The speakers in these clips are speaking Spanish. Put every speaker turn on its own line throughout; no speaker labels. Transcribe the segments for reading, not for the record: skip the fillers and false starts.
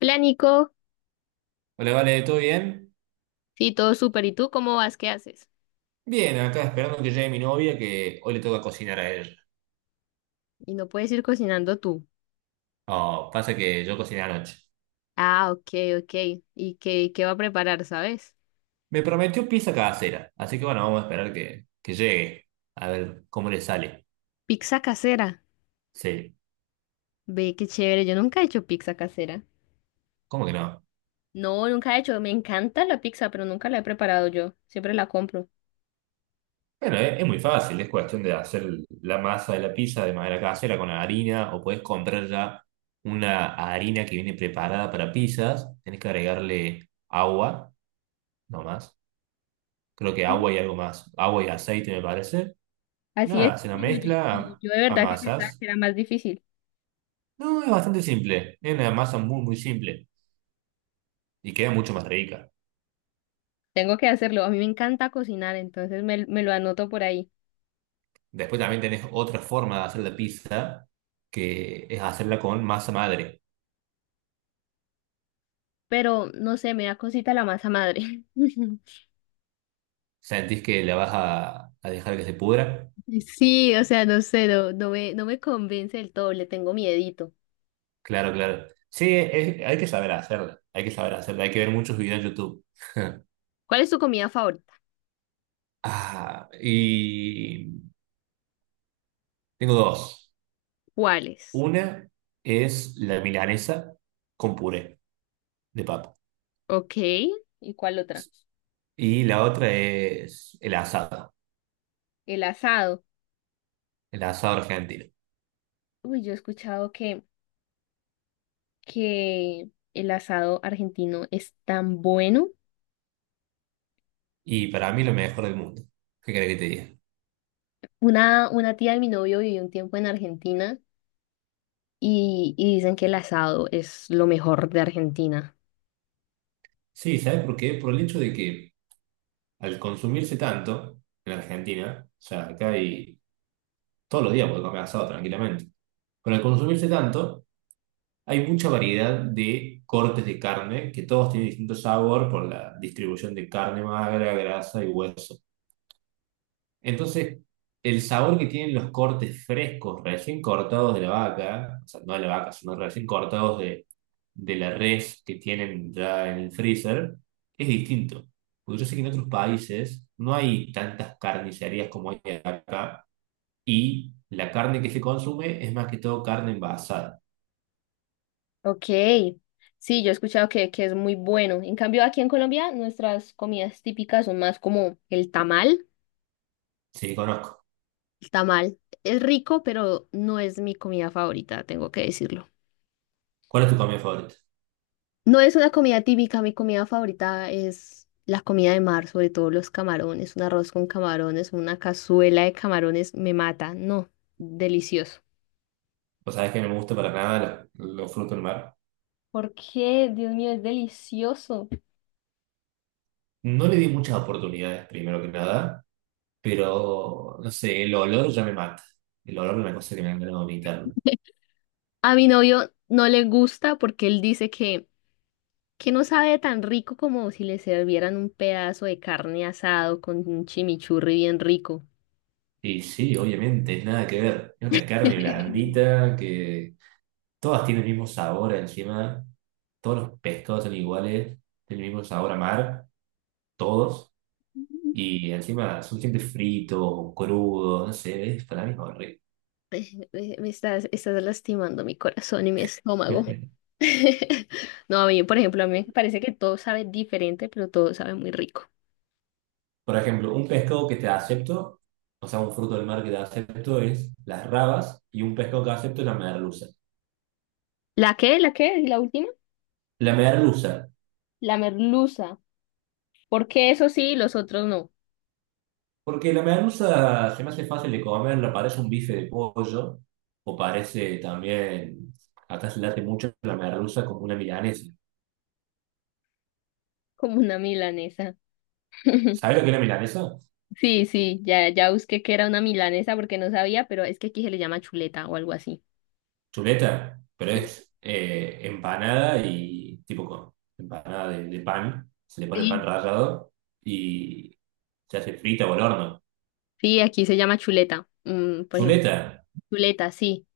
Hola Nico,
Hola, vale, ¿todo bien?
sí, todo súper. ¿Y tú cómo vas? ¿Qué haces?
Bien, acá esperando que llegue mi novia, que hoy le toca cocinar a ella.
Y no puedes ir cocinando tú.
Oh, pasa que yo cociné anoche.
Ah, ok, ok. ¿Y qué va a preparar, sabes?
Me prometió pizza casera, así que bueno, vamos a esperar que llegue, a ver cómo le sale.
Pizza casera.
Sí,
Ve, qué chévere. Yo nunca he hecho pizza casera.
¿cómo que no?
No, nunca he hecho. Me encanta la pizza, pero nunca la he preparado yo. Siempre la compro.
Bueno, es muy fácil, es cuestión de hacer la masa de la pizza de manera casera con harina, o puedes comprar ya una harina que viene preparada para pizzas. Tenés que agregarle agua, no más. Creo que
Sí.
agua y algo más. Agua y aceite, me parece.
Así es.
Nada, se la
sí, Yo, yo, yo-
mezcla,
yo de
a
verdad que pensaba
amasas.
que era más difícil.
No, es bastante simple. Es una masa muy, muy simple y queda mucho más rica.
Tengo que hacerlo. A mí me encanta cocinar, entonces me lo anoto por ahí.
Después también tenés otra forma de hacer la pizza, que es hacerla con masa madre.
Pero no sé, me da cosita la masa madre.
¿Sentís que la vas a dejar que se pudra?
Sí, o sea, no sé, no, no me convence del todo, le tengo miedito.
Claro, claro. Sí, hay que saber hacerla. Hay que saber hacerla. Hay que ver muchos videos en YouTube.
¿Cuál es tu comida favorita?
Ah, y tengo dos.
¿Cuáles?
Una es la milanesa con puré de papa.
Ok, ¿y cuál otra?
Y la otra es el asado.
El asado.
El asado argentino.
Uy, yo he escuchado que el asado argentino es tan bueno.
Y para mí lo mejor del mundo. ¿Qué querés que te diga?
Una tía de mi novio vivió un tiempo en Argentina y dicen que el asado es lo mejor de Argentina.
Sí, ¿sabes por qué? Por el hecho de que al consumirse tanto en Argentina, o sea, acá hay todos los días puedes comer asado tranquilamente, pero al consumirse tanto hay mucha variedad de cortes de carne que todos tienen distinto sabor por la distribución de carne magra, grasa y hueso. Entonces, el sabor que tienen los cortes frescos, recién cortados de la vaca, o sea, no de la vaca, sino recién cortados de la res que tienen ya en el freezer es distinto. Porque yo sé que en otros países no hay tantas carnicerías como hay acá y la carne que se consume es más que todo carne envasada.
Ok, sí, yo he escuchado que es muy bueno. En cambio, aquí en Colombia, nuestras comidas típicas son más como el tamal.
Sí, conozco.
El tamal es rico, pero no es mi comida favorita, tengo que decirlo.
¿Cuál es tu comida favorita?
No es una comida típica, mi comida favorita es la comida de mar, sobre todo los camarones, un arroz con camarones, una cazuela de camarones me mata, no, delicioso.
Pues sabes que no me gusta para nada los frutos del mar.
¿Por qué? Dios mío, es delicioso.
No le di muchas oportunidades, primero que nada, pero no sé, el olor ya me mata. El olor es una cosa que me han ganado vomitar.
A mi novio no le gusta porque él dice que no sabe tan rico como si le servieran un pedazo de carne asado con un chimichurri bien rico.
Y sí, obviamente, nada que ver. Es una carne blandita que todas tienen el mismo sabor encima. Todos los pescados son iguales. Tienen el mismo sabor a mar. Todos. Y encima son siempre fritos o crudos. No sé, es para mí es horrible.
Me estás lastimando mi corazón y mi estómago. No, a mí, por ejemplo, a mí me parece que todo sabe diferente, pero todo sabe muy rico.
Por ejemplo, un pescado que te acepto, o sea, un fruto del mar que te acepto es las rabas y un pescado que acepto es la merluza.
¿La qué? ¿La qué? ¿Y la última?
La merluza,
La merluza. Porque eso sí, los otros no.
porque la merluza se me hace fácil de comer, la parece un bife de pollo o parece también, acá se late mucho la merluza como una milanesa.
Como una milanesa.
¿Sabes lo que es la milanesa?
Sí, sí, ya busqué que era una milanesa porque no sabía, pero es que aquí se le llama chuleta o algo así.
Chuleta, pero
Sí,
es empanada y tipo con empanada de pan, se le pone pan
sí,
rallado y se hace frita o al horno.
sí, aquí se llama chuleta. Mm, por ejemplo,
Chuleta,
chuleta, sí.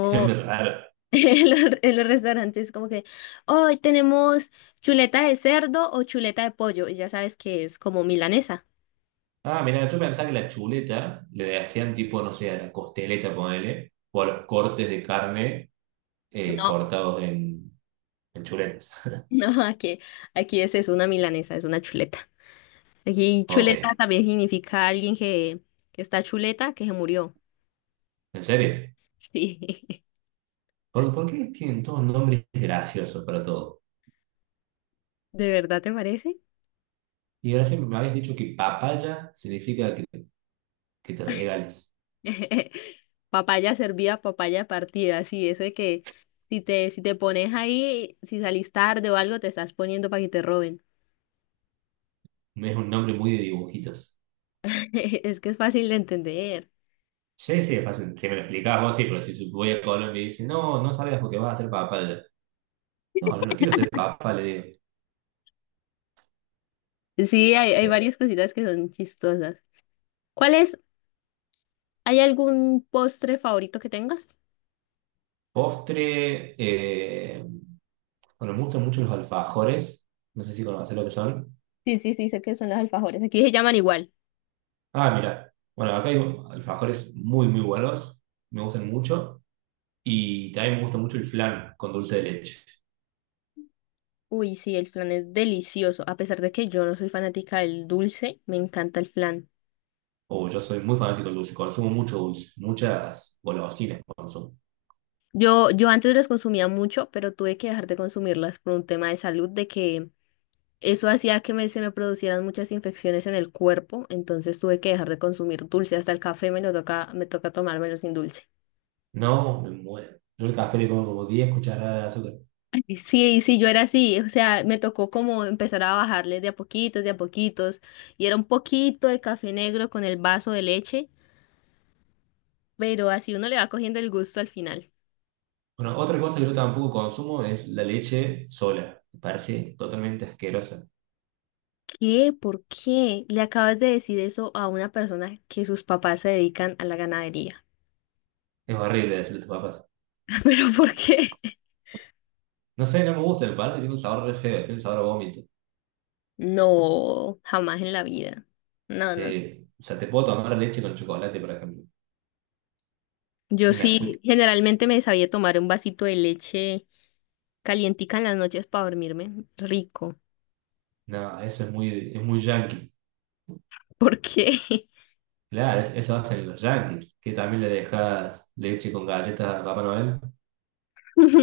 qué nombre raro.
en los restaurantes, como que hoy tenemos chuleta de cerdo o chuleta de pollo, y ya sabes que es como milanesa.
Ah, mira, yo pensaba que la chuleta le hacían tipo, no sé, a la costeleta, ponele, o a los cortes de carne
No,
cortados en chuletas.
no, aquí es una milanesa, es una chuleta. Aquí
Ok,
chuleta también significa alguien que está chuleta, que se murió.
¿en serio?
Sí,
¿Por qué tienen todos nombres graciosos para todo?
¿de verdad te parece?
Y ahora siempre me habéis dicho que papaya significa que te regales.
Papaya servida, papaya partida, sí, eso de que si te, si te pones ahí, si salís tarde o algo, te estás poniendo para que te roben.
Es un nombre muy de dibujitos.
Es que es fácil de entender.
Sí, sí, es fácil. Si me lo explicás vos, sí, pero si su- voy a Colombia y dice, no, no salgas porque vas a ser papá. Le digo, no, yo no quiero ser papá, le digo.
Sí, hay
Eh,
varias cositas que son chistosas. ¿Cuál es? ¿Hay algún postre favorito que tengas?
Postre, bueno, me gustan mucho los alfajores. No sé si conocés lo que son.
Sí, sí, sí, sé que son los alfajores. Aquí se llaman igual.
Ah, mira. Bueno, acá hay alfajores muy, muy buenos. Me gustan mucho. Y también me gusta mucho el flan con dulce de leche.
Uy, sí, el flan es delicioso. A pesar de que yo no soy fanática del dulce, me encanta el flan.
O yo soy muy fanático del dulce. Consumo mucho dulce. Muchas golosinas consumo.
Yo antes las consumía mucho, pero tuve que dejar de consumirlas por un tema de salud, de que eso hacía que se me producieran muchas infecciones en el cuerpo, entonces tuve que dejar de consumir dulce. Hasta el café me toca tomármelo sin dulce.
No, me muero. Yo el café le pongo como 10 cucharadas de azúcar.
Sí, sí, yo era así, o sea, me tocó como empezar a bajarle de a poquitos, y era un poquito de café negro con el vaso de leche, pero así uno le va cogiendo el gusto al final.
Bueno, otra cosa que yo tampoco consumo es la leche sola. Me parece totalmente asquerosa.
¿Qué? ¿Por qué le acabas de decir eso a una persona que sus papás se dedican a la ganadería?
Es horrible decirle a tus papás.
¿Pero por qué?
No sé, no me gusta, me parece que tiene un sabor re feo, tiene un sabor a vómito.
No, jamás en la vida. No, no.
Sí. O sea, te puedo tomar leche con chocolate, por ejemplo.
Yo
Un Nesquik.
sí, generalmente me sabía tomar un vasito de leche calientica en las noches para dormirme. Rico.
No, eso es muy yankee.
¿Por qué?
Claro, es- eso hacen los yankees, que también le dejas leche con galletas a Papá Noel.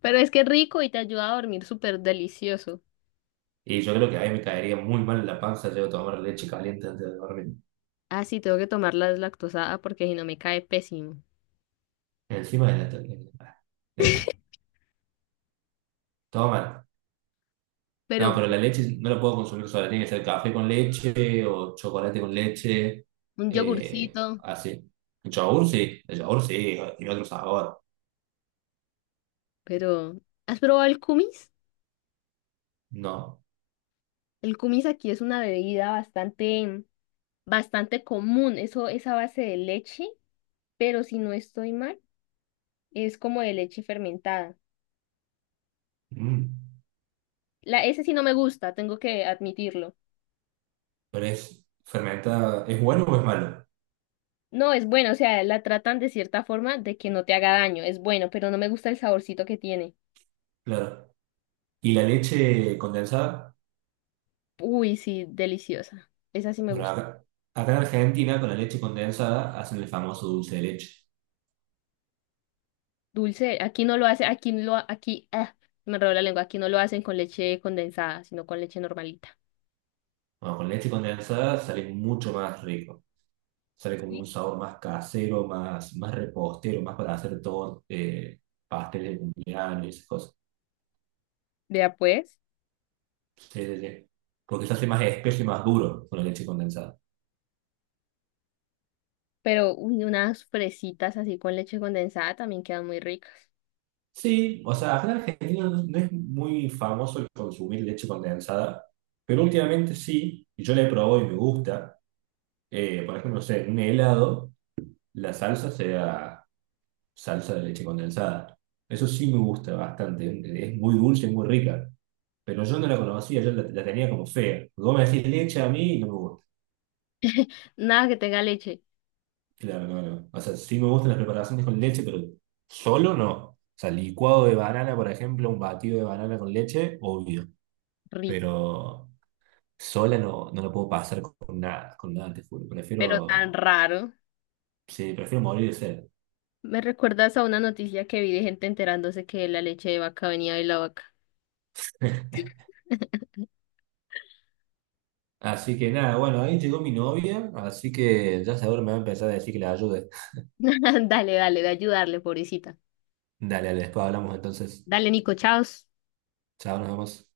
Pero es que es rico y te ayuda a dormir súper delicioso.
Y yo creo que ahí me caería muy mal en la panza, llego a tomar leche caliente antes de dormir.
Ah, sí, tengo que tomar la deslactosada porque si no me cae pésimo.
Encima de la tortilla, ah, deja. Toma. No,
Pero
pero la leche no la puedo consumir sola. Tiene que ser café con leche o chocolate con leche.
un yogurcito,
Así. El yogur sí. El yogur sí. Tiene otro sabor.
pero ¿has probado el kumis?
No.
El kumis aquí es una bebida bastante común. Eso es a base de leche, pero si no estoy mal, es como de leche fermentada.
Mm.
Ese sí no me gusta, tengo que admitirlo.
Pero es fermentada. ¿Es bueno o es malo?
No, es bueno, o sea, la tratan de cierta forma de que no te haga daño, es bueno, pero no me gusta el saborcito que tiene.
Claro. ¿Y la leche condensada?
Uy, sí, deliciosa. Esa sí me
Bueno,
gusta.
acá en Argentina con la leche condensada hacen el famoso dulce de leche.
Dulce, aquí no lo hace, ah, me enredó la lengua, aquí no lo hacen con leche condensada, sino con leche normalita.
Bueno, con leche condensada sale mucho más rico. Sale como un
Sí.
sabor más casero, más, más repostero, más para hacer todo, pasteles de cumpleaños y esas cosas.
Vea pues,
Sí, sí, sí. Porque se hace más espeso y más duro con la leche condensada.
pero uy, unas fresitas así con leche condensada también quedan muy ricas.
Sí, o sea, acá en Argentina no, no es muy famoso el consumir leche condensada, pero últimamente sí, y yo la he probado y me gusta. Por ejemplo, no sé, en un helado, la salsa sea salsa de leche condensada. Eso sí me gusta bastante, es muy dulce, y muy rica. Pero yo no la conocía, yo la tenía como fea. Vos me decís leche a mí y no me gusta.
Nada que tenga leche,
Claro, no, no. O sea, sí me gustan las preparaciones con leche, pero solo no. O sea, licuado de banana, por ejemplo, un batido de banana con leche, obvio.
rico,
Pero sola no, no lo puedo pasar con nada, te juro.
pero
Prefiero,
tan raro.
sí, prefiero morir de sed.
Me recuerdas a una noticia que vi de gente enterándose que la leche de vaca venía de la vaca.
Así que nada, bueno, ahí llegó mi novia, así que ya seguro me va a empezar a decir que la ayude.
Dale, dale, de ayudarle, pobrecita.
Dale, dale, después hablamos entonces.
Dale, Nico, chao.
Chao, nos vemos.